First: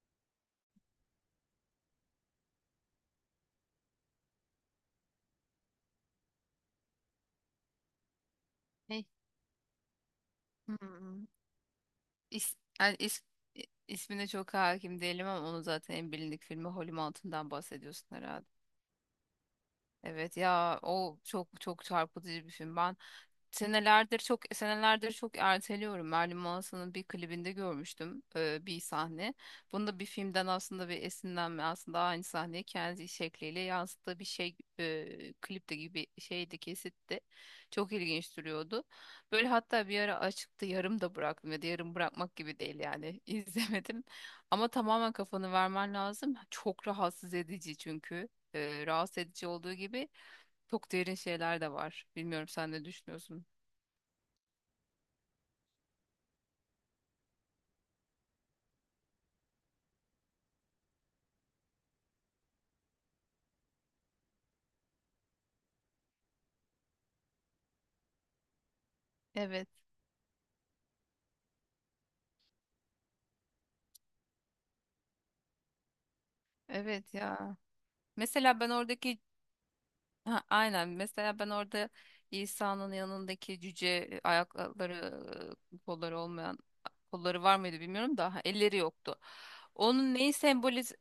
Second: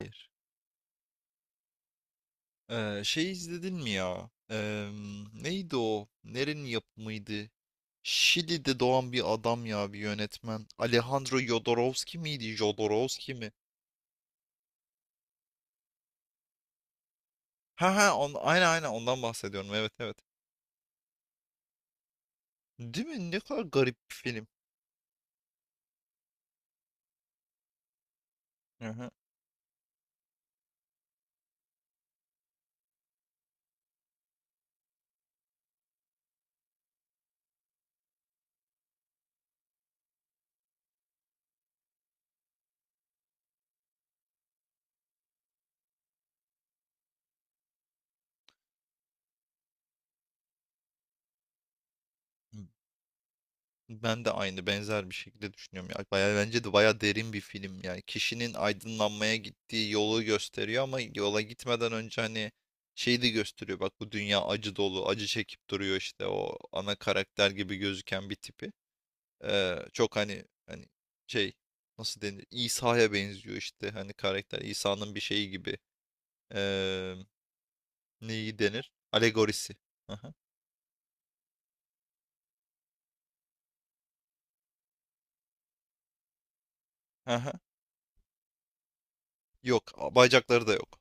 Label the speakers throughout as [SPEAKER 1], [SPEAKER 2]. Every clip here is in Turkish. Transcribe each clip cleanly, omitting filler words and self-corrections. [SPEAKER 1] Hayır. İzledin mi ya? Neydi o? Nerenin yapımıydı? Şili'de
[SPEAKER 2] Hey.
[SPEAKER 1] doğan bir adam ya, bir yönetmen.
[SPEAKER 2] Hmm.
[SPEAKER 1] Alejandro Jodorowsky
[SPEAKER 2] İs,
[SPEAKER 1] miydi?
[SPEAKER 2] yani is-
[SPEAKER 1] Jodorowsky mi?
[SPEAKER 2] ismine çok hakim değilim ama onun zaten en bilindik filmi Holm Altın'dan
[SPEAKER 1] Ha ha,
[SPEAKER 2] bahsediyorsun herhalde.
[SPEAKER 1] aynen ondan bahsediyorum. Evet evet.
[SPEAKER 2] Evet ya, o çok çarpıcı bir film. Ben
[SPEAKER 1] Değil mi? Ne kadar garip bir
[SPEAKER 2] senelerdir, çok
[SPEAKER 1] film.
[SPEAKER 2] senelerdir çok erteliyorum. Marilyn Manson'un bir klibinde görmüştüm bir
[SPEAKER 1] Hı hı.
[SPEAKER 2] sahne. Bunda bir filmden aslında bir esinlenme, aslında aynı sahneyi kendi şekliyle yansıttığı bir şey klipte gibi şeydi, kesitti. Çok ilginç duruyordu. Böyle hatta bir ara açıktı, yarım da bıraktım ya da yarım bırakmak gibi değil yani izlemedim. Ama tamamen kafanı vermen lazım. Çok rahatsız edici çünkü rahatsız edici olduğu gibi çok derin şeyler de var. Bilmiyorum, sen ne düşünüyorsun?
[SPEAKER 1] Ben de aynı benzer bir şekilde düşünüyorum ya. Bayağı bence de bayağı derin bir film yani. Kişinin aydınlanmaya gittiği yolu gösteriyor ama yola gitmeden önce hani şeyi de gösteriyor. Bak bu dünya acı dolu, acı çekip duruyor işte o ana karakter gibi gözüken bir tipi.
[SPEAKER 2] Evet,
[SPEAKER 1] Çok hani şey, nasıl denir? İsa'ya benziyor işte hani, karakter İsa'nın bir şeyi gibi.
[SPEAKER 2] evet
[SPEAKER 1] Ee,
[SPEAKER 2] ya.
[SPEAKER 1] Neyi
[SPEAKER 2] Mesela ben
[SPEAKER 1] denir?
[SPEAKER 2] oradaki.
[SPEAKER 1] Alegorisi. Aha,
[SPEAKER 2] Ha, aynen, mesela ben orada İsa'nın yanındaki cüce, ayakları, kolları olmayan, kolları var
[SPEAKER 1] aha.
[SPEAKER 2] mıydı bilmiyorum da, ha, elleri yoktu.
[SPEAKER 1] Yok,
[SPEAKER 2] Onun neyi
[SPEAKER 1] bacakları da yok.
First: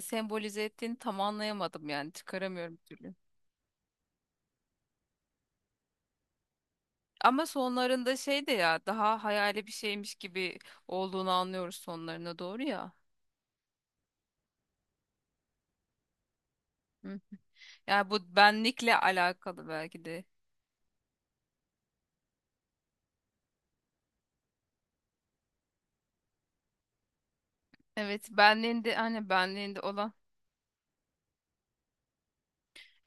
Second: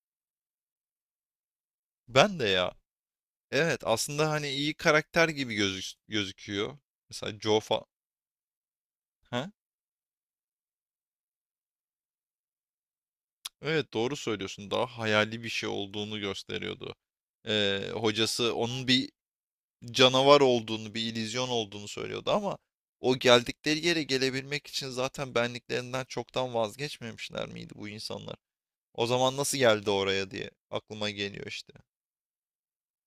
[SPEAKER 2] sembolize ettiğini tam anlayamadım yani,
[SPEAKER 1] Ben de ya.
[SPEAKER 2] çıkaramıyorum bir türlü.
[SPEAKER 1] Evet, aslında hani iyi karakter gibi gözüküyor. Mesela
[SPEAKER 2] Ama sonlarında şey de ya, daha
[SPEAKER 1] Ha?
[SPEAKER 2] hayali bir şeymiş gibi olduğunu anlıyoruz sonlarına doğru ya.
[SPEAKER 1] Evet, doğru söylüyorsun. Daha hayali bir şey olduğunu gösteriyordu.
[SPEAKER 2] Yani bu
[SPEAKER 1] Hocası onun
[SPEAKER 2] benlikle
[SPEAKER 1] bir
[SPEAKER 2] alakalı belki de.
[SPEAKER 1] canavar olduğunu, bir illüzyon olduğunu söylüyordu ama o geldikleri yere gelebilmek için zaten benliklerinden çoktan vazgeçmemişler miydi bu
[SPEAKER 2] Evet,
[SPEAKER 1] insanlar?
[SPEAKER 2] benliğinde,
[SPEAKER 1] O
[SPEAKER 2] hani
[SPEAKER 1] zaman nasıl
[SPEAKER 2] benliğinde
[SPEAKER 1] geldi
[SPEAKER 2] olan.
[SPEAKER 1] oraya diye aklıma geliyor işte.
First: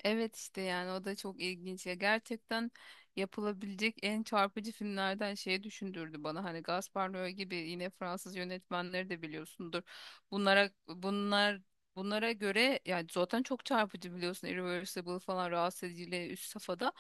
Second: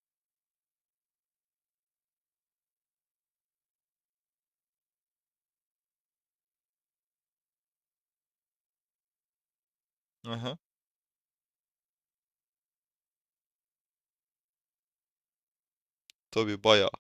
[SPEAKER 2] Evet işte, yani o da çok ilginç ya, gerçekten yapılabilecek en çarpıcı filmlerden. Şeyi düşündürdü bana, hani Gaspar Noé gibi, yine Fransız yönetmenleri de biliyorsundur,
[SPEAKER 1] Aha.
[SPEAKER 2] bunlara bunlara göre yani, zaten çok çarpıcı biliyorsun, Irreversible falan rahatsız ediciyle üst
[SPEAKER 1] Tabii, bayağı.
[SPEAKER 2] safhada,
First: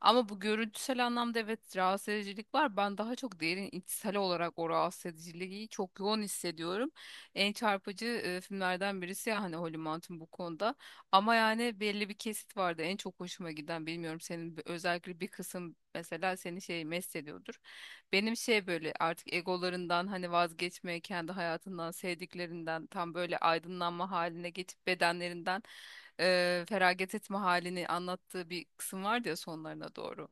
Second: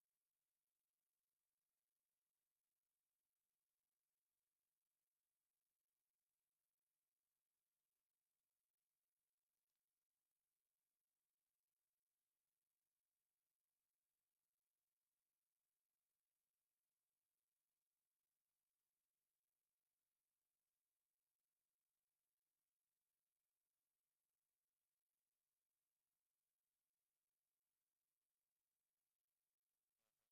[SPEAKER 2] ama bu görüntüsel anlamda evet rahatsız edicilik var, ben daha çok derin içsel olarak o rahatsız ediciliği çok yoğun hissediyorum. En çarpıcı filmlerden birisi ya hani, Holly Mountain bu konuda. Ama yani belli bir kesit vardı en çok hoşuma giden, bilmiyorum senin özellikle bir kısım mesela seni şey mest ediyordur. Benim şey, böyle artık egolarından hani vazgeçmeye, kendi hayatından, sevdiklerinden, tam böyle aydınlanma haline geçip bedenlerinden feragat etme halini anlattığı bir kısım vardı ya sonlarına doğru.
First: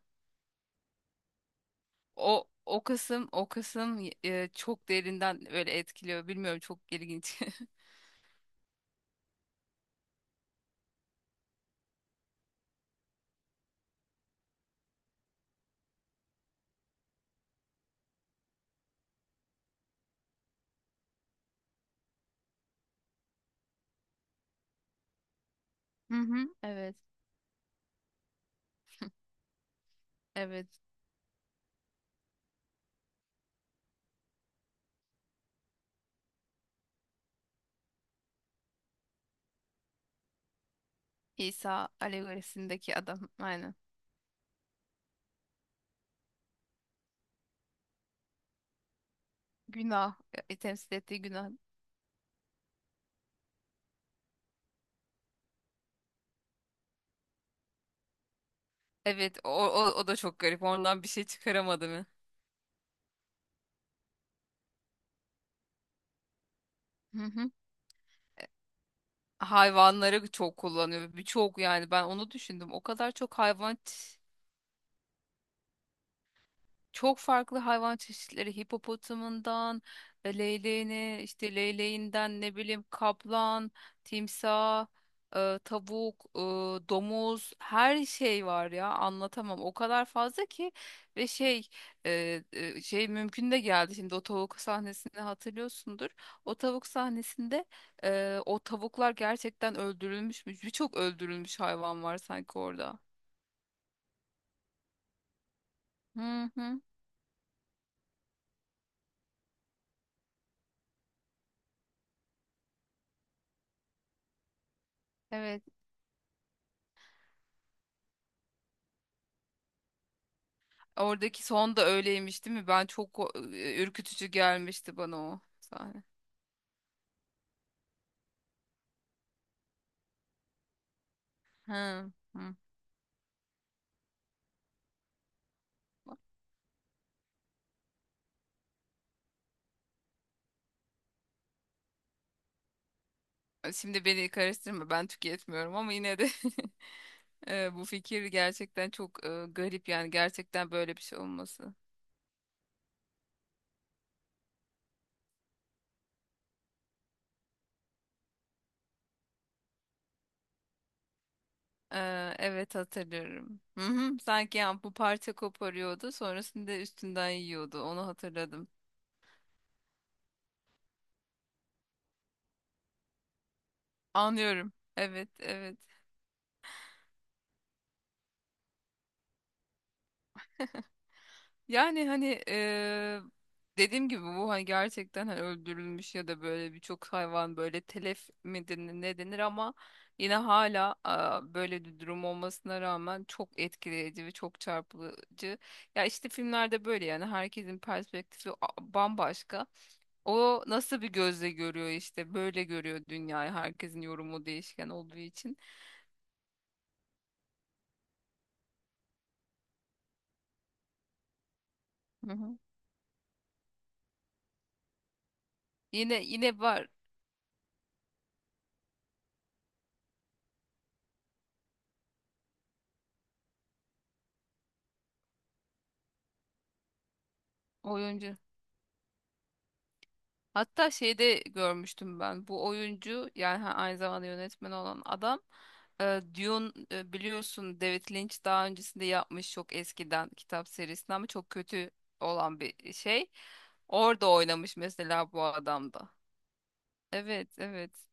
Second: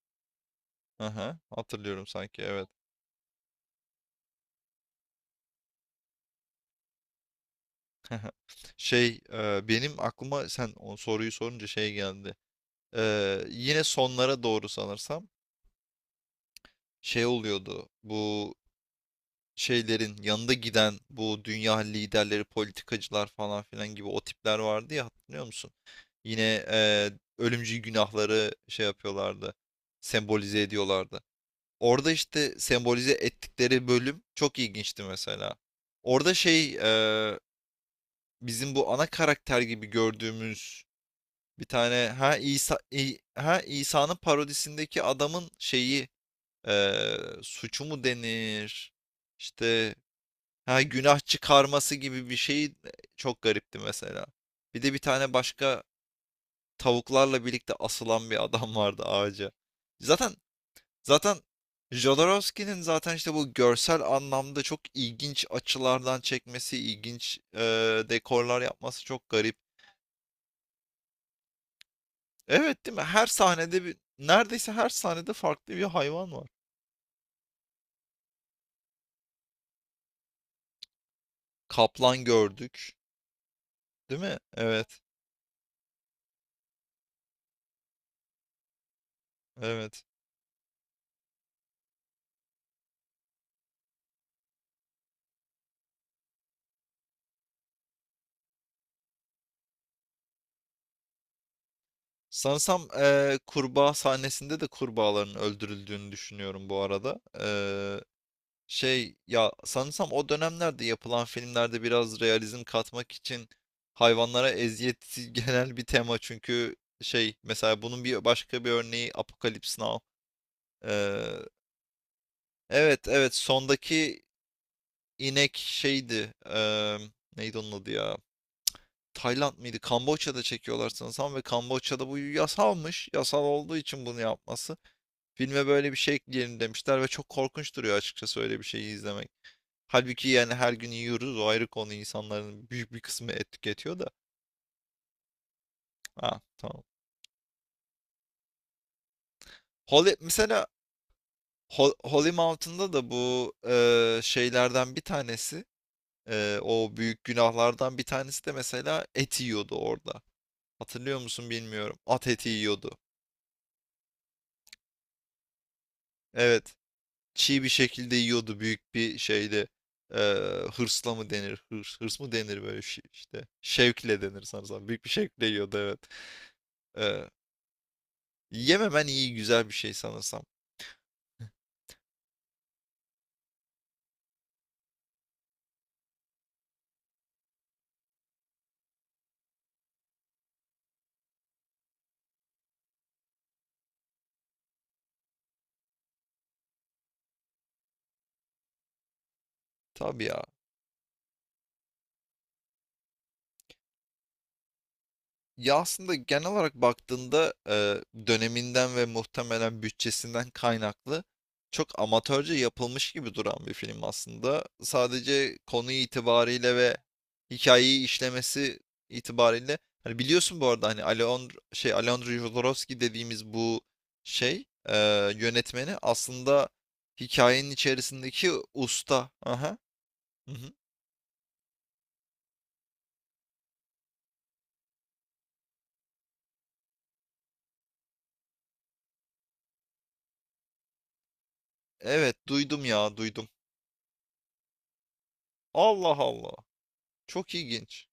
[SPEAKER 1] Aha. Hatırlıyorum sanki,
[SPEAKER 2] O
[SPEAKER 1] evet.
[SPEAKER 2] o kısım o kısım eee, çok derinden öyle etkiliyor, bilmiyorum, çok ilginç.
[SPEAKER 1] Benim aklıma sen o soruyu sorunca şey geldi. E, yine sonlara doğru sanırsam şey oluyordu. Bu şeylerin yanında giden bu dünya liderleri, politikacılar falan filan gibi o tipler vardı ya, hatırlıyor musun?
[SPEAKER 2] Hı hı,
[SPEAKER 1] Yine
[SPEAKER 2] evet.
[SPEAKER 1] ölümcül günahları şey yapıyorlardı. Sembolize
[SPEAKER 2] Evet,
[SPEAKER 1] ediyorlardı. Orada işte sembolize ettikleri bölüm çok ilginçti mesela. Orada şey, e, bizim bu ana karakter gibi gördüğümüz bir
[SPEAKER 2] İsa
[SPEAKER 1] tane, ha İsa
[SPEAKER 2] alegorisindeki
[SPEAKER 1] İ-
[SPEAKER 2] adam,
[SPEAKER 1] ha
[SPEAKER 2] aynen.
[SPEAKER 1] İsa'nın parodisindeki adamın şeyi, suçu mu denir? İşte
[SPEAKER 2] Günah. E,
[SPEAKER 1] ha,
[SPEAKER 2] temsil
[SPEAKER 1] günah
[SPEAKER 2] ettiği günah.
[SPEAKER 1] çıkarması gibi bir şey, çok garipti mesela. Bir de bir tane başka tavuklarla birlikte asılan bir adam vardı
[SPEAKER 2] Evet, o,
[SPEAKER 1] ağaca.
[SPEAKER 2] o o da
[SPEAKER 1] Zaten
[SPEAKER 2] çok garip. Ondan bir şey
[SPEAKER 1] zaten
[SPEAKER 2] çıkaramadı mı?
[SPEAKER 1] Jodorowsky'nin zaten işte bu görsel anlamda çok ilginç açılardan çekmesi,
[SPEAKER 2] Hı
[SPEAKER 1] ilginç
[SPEAKER 2] hı.
[SPEAKER 1] dekorlar yapması çok garip.
[SPEAKER 2] Hayvanları çok kullanıyor. Birçok, yani ben onu düşündüm. O
[SPEAKER 1] Evet, değil mi?
[SPEAKER 2] kadar
[SPEAKER 1] Her
[SPEAKER 2] çok hayvan
[SPEAKER 1] sahnede bir, neredeyse her sahnede farklı bir hayvan var.
[SPEAKER 2] Çok farklı hayvan çeşitleri, hipopotamından leyleğine, işte
[SPEAKER 1] Kaplan
[SPEAKER 2] leyleğinden ne bileyim
[SPEAKER 1] gördük,
[SPEAKER 2] kaplan,
[SPEAKER 1] değil mi?
[SPEAKER 2] timsah,
[SPEAKER 1] Evet,
[SPEAKER 2] tavuk, domuz, her şey var ya, anlatamam. O
[SPEAKER 1] evet.
[SPEAKER 2] kadar fazla ki ve şey, şey mümkün de geldi. Şimdi o tavuk sahnesini hatırlıyorsundur. O tavuk sahnesinde o tavuklar gerçekten öldürülmüş mü? Birçok öldürülmüş hayvan var sanki
[SPEAKER 1] Sanırsam
[SPEAKER 2] orada.
[SPEAKER 1] kurbağa sahnesinde de kurbağaların öldürüldüğünü
[SPEAKER 2] Hı
[SPEAKER 1] düşünüyorum bu
[SPEAKER 2] hı.
[SPEAKER 1] arada. Şey ya, sanırsam o dönemlerde yapılan filmlerde biraz realizm katmak için hayvanlara eziyet
[SPEAKER 2] Evet.
[SPEAKER 1] genel bir tema, çünkü şey, mesela bunun bir başka bir örneği Apokalips Now. Eee,
[SPEAKER 2] Oradaki son da öyleymiş değil mi? Ben
[SPEAKER 1] evet
[SPEAKER 2] çok
[SPEAKER 1] evet, sondaki
[SPEAKER 2] ürkütücü gelmişti bana o
[SPEAKER 1] inek
[SPEAKER 2] sahne.
[SPEAKER 1] şeydi. Neydi onun adı ya? Tayland mıydı? Kamboçya'da çekiyorlar sanırsam ve Kamboçya'da
[SPEAKER 2] Hı,
[SPEAKER 1] bu
[SPEAKER 2] hı.
[SPEAKER 1] yasalmış. Yasal olduğu için bunu yapması. Filme böyle bir şey ekleyelim demişler ve çok korkunç duruyor açıkçası öyle bir şeyi izlemek. Halbuki yani her gün yiyoruz, o ayrı konu, insanların büyük bir kısmı et tüketiyor
[SPEAKER 2] Şimdi
[SPEAKER 1] da.
[SPEAKER 2] beni karıştırma, ben tüketmiyorum ama yine
[SPEAKER 1] Ha
[SPEAKER 2] de
[SPEAKER 1] tamam.
[SPEAKER 2] bu fikir gerçekten çok garip yani,
[SPEAKER 1] Holy, mesela
[SPEAKER 2] gerçekten böyle bir şey olması.
[SPEAKER 1] Holy Mountain'da da bu şeylerden bir tanesi, o büyük günahlardan bir tanesi de mesela et yiyordu orada. Hatırlıyor musun bilmiyorum. At
[SPEAKER 2] E,
[SPEAKER 1] eti
[SPEAKER 2] evet
[SPEAKER 1] yiyordu.
[SPEAKER 2] hatırlıyorum. Hı hı, sanki yani bu, parça koparıyordu
[SPEAKER 1] Evet.
[SPEAKER 2] sonrasında, üstünden
[SPEAKER 1] Çiğ bir
[SPEAKER 2] yiyordu, onu
[SPEAKER 1] şekilde yiyordu
[SPEAKER 2] hatırladım.
[SPEAKER 1] büyük bir şeyde. Hırsla mı denir? Hırs mı denir böyle şey işte. Şevkle denir
[SPEAKER 2] Anlıyorum.
[SPEAKER 1] sanırsam. Büyük bir
[SPEAKER 2] Evet
[SPEAKER 1] şevkle
[SPEAKER 2] evet.
[SPEAKER 1] yiyordu, evet. Eee, Yememen iyi, güzel bir şey sanırsam.
[SPEAKER 2] Yani hani dediğim gibi, bu hani gerçekten hani öldürülmüş ya da böyle birçok hayvan böyle telef mi denir, ne denir, ama yine hala aa, böyle bir durum olmasına rağmen çok etkileyici ve çok çarpıcı. Ya işte filmlerde böyle yani, herkesin perspektifi bambaşka.
[SPEAKER 1] Tabii ya.
[SPEAKER 2] O nasıl bir gözle görüyor, işte böyle görüyor dünyayı, herkesin yorumu değişken olduğu için.
[SPEAKER 1] Ya aslında genel olarak baktığında, döneminden ve muhtemelen bütçesinden kaynaklı çok
[SPEAKER 2] Hı
[SPEAKER 1] amatörce
[SPEAKER 2] hı.
[SPEAKER 1] yapılmış gibi duran bir film aslında. Sadece konu
[SPEAKER 2] Yine
[SPEAKER 1] itibariyle
[SPEAKER 2] var
[SPEAKER 1] ve hikayeyi işlemesi itibariyle, hani biliyorsun bu arada hani, Alejandro Jodorowsky dediğimiz bu şey, yönetmeni aslında hikayenin
[SPEAKER 2] oyuncu.
[SPEAKER 1] içerisindeki usta. Aha. Hı hı.
[SPEAKER 2] Hatta şeyde görmüştüm ben bu oyuncu yani, aynı zamanda yönetmen olan adam, Dune, biliyorsun David Lynch daha öncesinde yapmış, çok eskiden, kitap serisinden ama çok kötü
[SPEAKER 1] Evet,
[SPEAKER 2] olan
[SPEAKER 1] duydum
[SPEAKER 2] bir
[SPEAKER 1] ya,
[SPEAKER 2] şey.
[SPEAKER 1] duydum.
[SPEAKER 2] Orada oynamış mesela bu adam da.
[SPEAKER 1] Allah Allah.
[SPEAKER 2] Evet
[SPEAKER 1] Çok
[SPEAKER 2] evet.
[SPEAKER 1] ilginç.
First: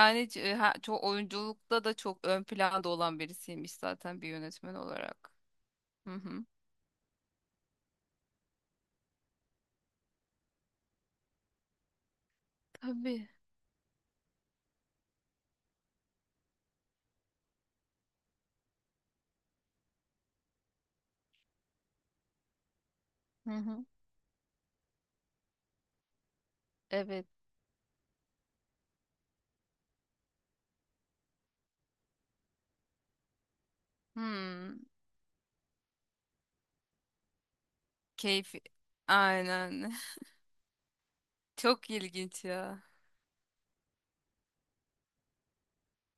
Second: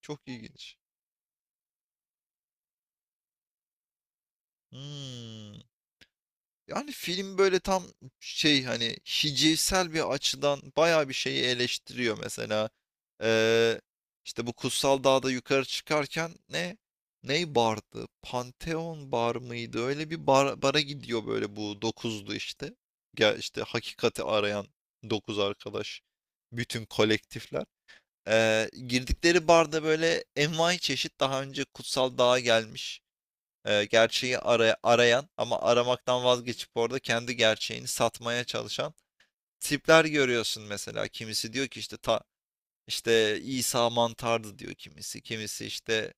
[SPEAKER 1] Çok ilginç.
[SPEAKER 2] çok oyunculukta da çok ön planda olan birisiymiş zaten bir yönetmen olarak.
[SPEAKER 1] Hmm.
[SPEAKER 2] Hı hı.
[SPEAKER 1] Yani film böyle tam şey, hani hicivsel bir açıdan bayağı bir şeyi eleştiriyor mesela.
[SPEAKER 2] Tabii.
[SPEAKER 1] Ee, işte bu Kutsal Dağ'da yukarı çıkarken ne? Ney bardı? Pantheon bar mıydı? Öyle bir bara gidiyor böyle bu 9'lu işte. Gel
[SPEAKER 2] Hı
[SPEAKER 1] işte,
[SPEAKER 2] hı.
[SPEAKER 1] hakikati arayan 9 arkadaş. Bütün
[SPEAKER 2] Evet.
[SPEAKER 1] kolektifler. Girdikleri barda böyle envai çeşit daha önce Kutsal Dağ'a gelmiş, gerçeği
[SPEAKER 2] Hmm.
[SPEAKER 1] arayan ama aramaktan vazgeçip orada kendi gerçeğini satmaya
[SPEAKER 2] Keyfi.
[SPEAKER 1] çalışan
[SPEAKER 2] Aynen.
[SPEAKER 1] tipler görüyorsun mesela. Kimisi diyor ki
[SPEAKER 2] Çok
[SPEAKER 1] işte ta,
[SPEAKER 2] ilginç ya.
[SPEAKER 1] işte İsa mantardı diyor kimisi. Kimisi işte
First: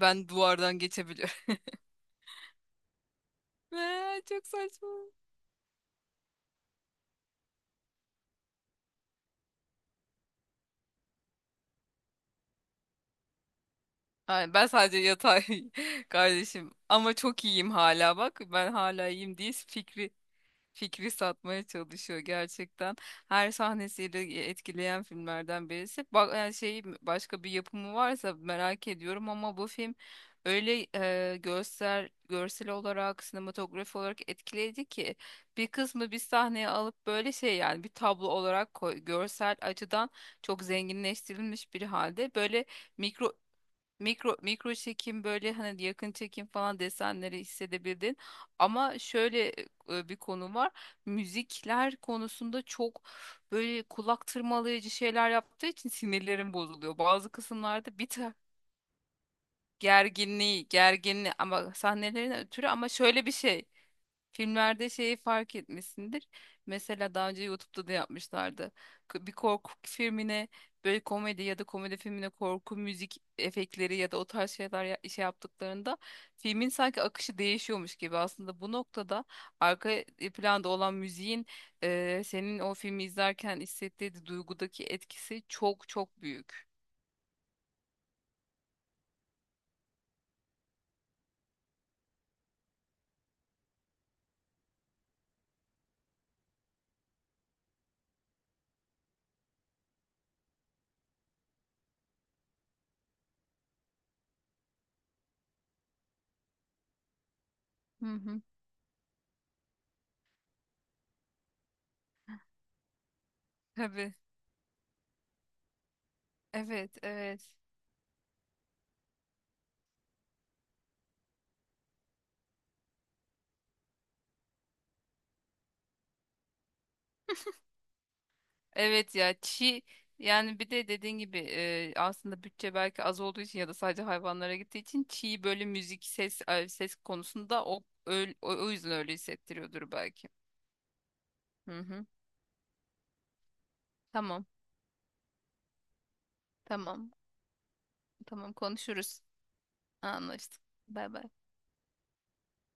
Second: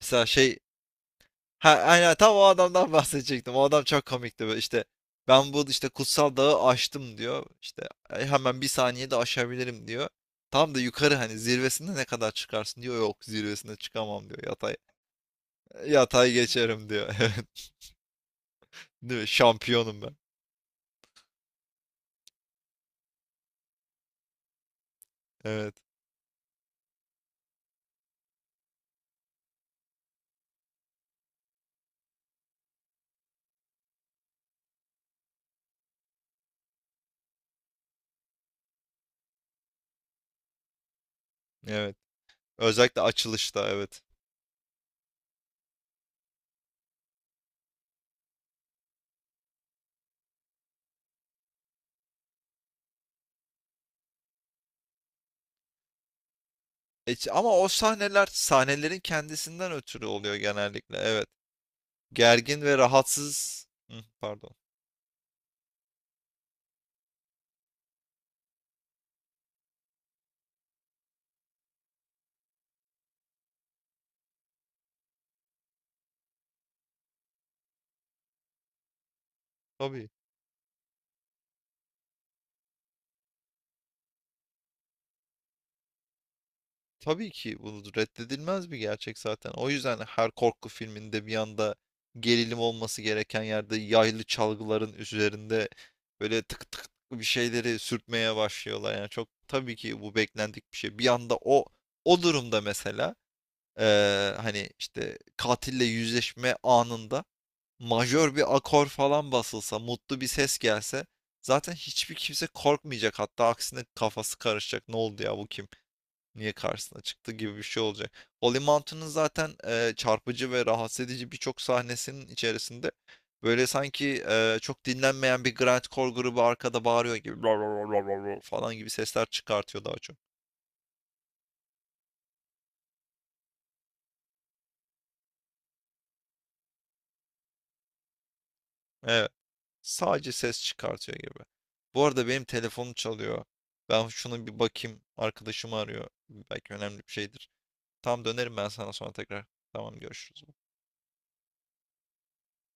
[SPEAKER 1] mesela şey,
[SPEAKER 2] duvardan geçebiliyorum.
[SPEAKER 1] ha, aynen tam o adamdan bahsedecektim. O adam çok
[SPEAKER 2] Çok
[SPEAKER 1] komikti böyle işte,
[SPEAKER 2] saçma.
[SPEAKER 1] ben bu işte kutsal dağı aştım diyor. İşte "E, hemen bir saniyede aşabilirim diyor. Tam da yukarı hani zirvesinde ne kadar çıkarsın diyor. Yok, zirvesinde çıkamam diyor.
[SPEAKER 2] Ay, ben
[SPEAKER 1] Yatay
[SPEAKER 2] sadece yatay
[SPEAKER 1] yatay
[SPEAKER 2] kardeşim.
[SPEAKER 1] geçerim
[SPEAKER 2] Ama
[SPEAKER 1] diyor.
[SPEAKER 2] çok
[SPEAKER 1] Evet.
[SPEAKER 2] iyiyim hala bak. Ben hala
[SPEAKER 1] Değil mi?
[SPEAKER 2] iyiyim diye
[SPEAKER 1] Şampiyonum ben.
[SPEAKER 2] fikri satmaya çalışıyor gerçekten. Her sahnesiyle etkileyen filmlerden
[SPEAKER 1] Evet,
[SPEAKER 2] birisi. Bak yani şey, başka bir yapımı varsa merak ediyorum, ama bu film öyle görsel olarak, sinematografi olarak etkileyici ki bir kısmı bir sahneye alıp böyle şey, yani bir tablo olarak koy, görsel açıdan çok zenginleştirilmiş bir
[SPEAKER 1] evet.
[SPEAKER 2] halde böyle
[SPEAKER 1] Özellikle
[SPEAKER 2] mikro.
[SPEAKER 1] açılışta, evet.
[SPEAKER 2] Mikro çekim böyle hani, yakın çekim falan desenleri hissedebildin. Ama şöyle bir konu var. Müzikler konusunda çok böyle kulak tırmalayıcı şeyler yaptığı için sinirlerim bozuluyor.
[SPEAKER 1] E,
[SPEAKER 2] Bazı
[SPEAKER 1] ama o
[SPEAKER 2] kısımlarda bir
[SPEAKER 1] sahneler,
[SPEAKER 2] tık
[SPEAKER 1] sahnelerin kendisinden ötürü oluyor genellikle. Evet.
[SPEAKER 2] gerginliği, ama sahnelerin
[SPEAKER 1] Gergin
[SPEAKER 2] ötürü,
[SPEAKER 1] ve
[SPEAKER 2] ama şöyle bir şey.
[SPEAKER 1] rahatsız. Hı, pardon.
[SPEAKER 2] Filmlerde şeyi fark etmişsindir. Mesela daha önce YouTube'da da yapmışlardı. Bir korku filmine böyle komedi ya da komedi filmine korku müzik efektleri ya da o tarz şeyler şey yaptıklarında filmin sanki akışı değişiyormuş gibi. Aslında bu noktada arka
[SPEAKER 1] Tabii.
[SPEAKER 2] planda olan müziğin senin o filmi izlerken hissettiği duygudaki etkisi çok büyük.
[SPEAKER 1] Tabii ki bu reddedilmez bir gerçek zaten. O yüzden her korku filminde bir anda gerilim olması gereken yerde yaylı çalgıların üzerinde böyle tık tık bir şeyleri sürtmeye başlıyorlar. Yani çok tabii ki bu beklendik bir şey. Bir anda o durumda mesela, hani işte katille yüzleşme anında
[SPEAKER 2] Hı
[SPEAKER 1] majör
[SPEAKER 2] hı.
[SPEAKER 1] bir akor falan basılsa, mutlu bir ses gelse zaten hiçbir kimse korkmayacak. Hatta aksine
[SPEAKER 2] Tabii.
[SPEAKER 1] kafası karışacak. Ne oldu ya, bu kim? Niye
[SPEAKER 2] Evet,
[SPEAKER 1] karşısına çıktı
[SPEAKER 2] evet.
[SPEAKER 1] gibi bir şey olacak. Holy Mountain'ın zaten çarpıcı ve rahatsız edici birçok sahnesinin içerisinde böyle sanki çok dinlenmeyen bir grindcore grubu arkada bağırıyor gibi "Rar rar rar rar" falan gibi
[SPEAKER 2] Evet
[SPEAKER 1] sesler
[SPEAKER 2] ya, çiğ,
[SPEAKER 1] çıkartıyor daha çok.
[SPEAKER 2] yani bir de dediğin gibi aslında bütçe belki az olduğu için ya da sadece hayvanlara gittiği için çiğ, böyle müzik ses, ses konusunda o öyle, o yüzden öyle
[SPEAKER 1] Evet.
[SPEAKER 2] hissettiriyordur belki.
[SPEAKER 1] Sadece ses çıkartıyor gibi.
[SPEAKER 2] Hı
[SPEAKER 1] Bu
[SPEAKER 2] hı.
[SPEAKER 1] arada benim telefonum çalıyor. Ben
[SPEAKER 2] Tamam.
[SPEAKER 1] şuna bir bakayım. Arkadaşım arıyor. Belki önemli
[SPEAKER 2] Tamam.
[SPEAKER 1] bir şeydir. Tam
[SPEAKER 2] Tamam,
[SPEAKER 1] dönerim ben sana sonra
[SPEAKER 2] konuşuruz.
[SPEAKER 1] tekrar. Tamam, görüşürüz.
[SPEAKER 2] Anlaştık. Bay bay.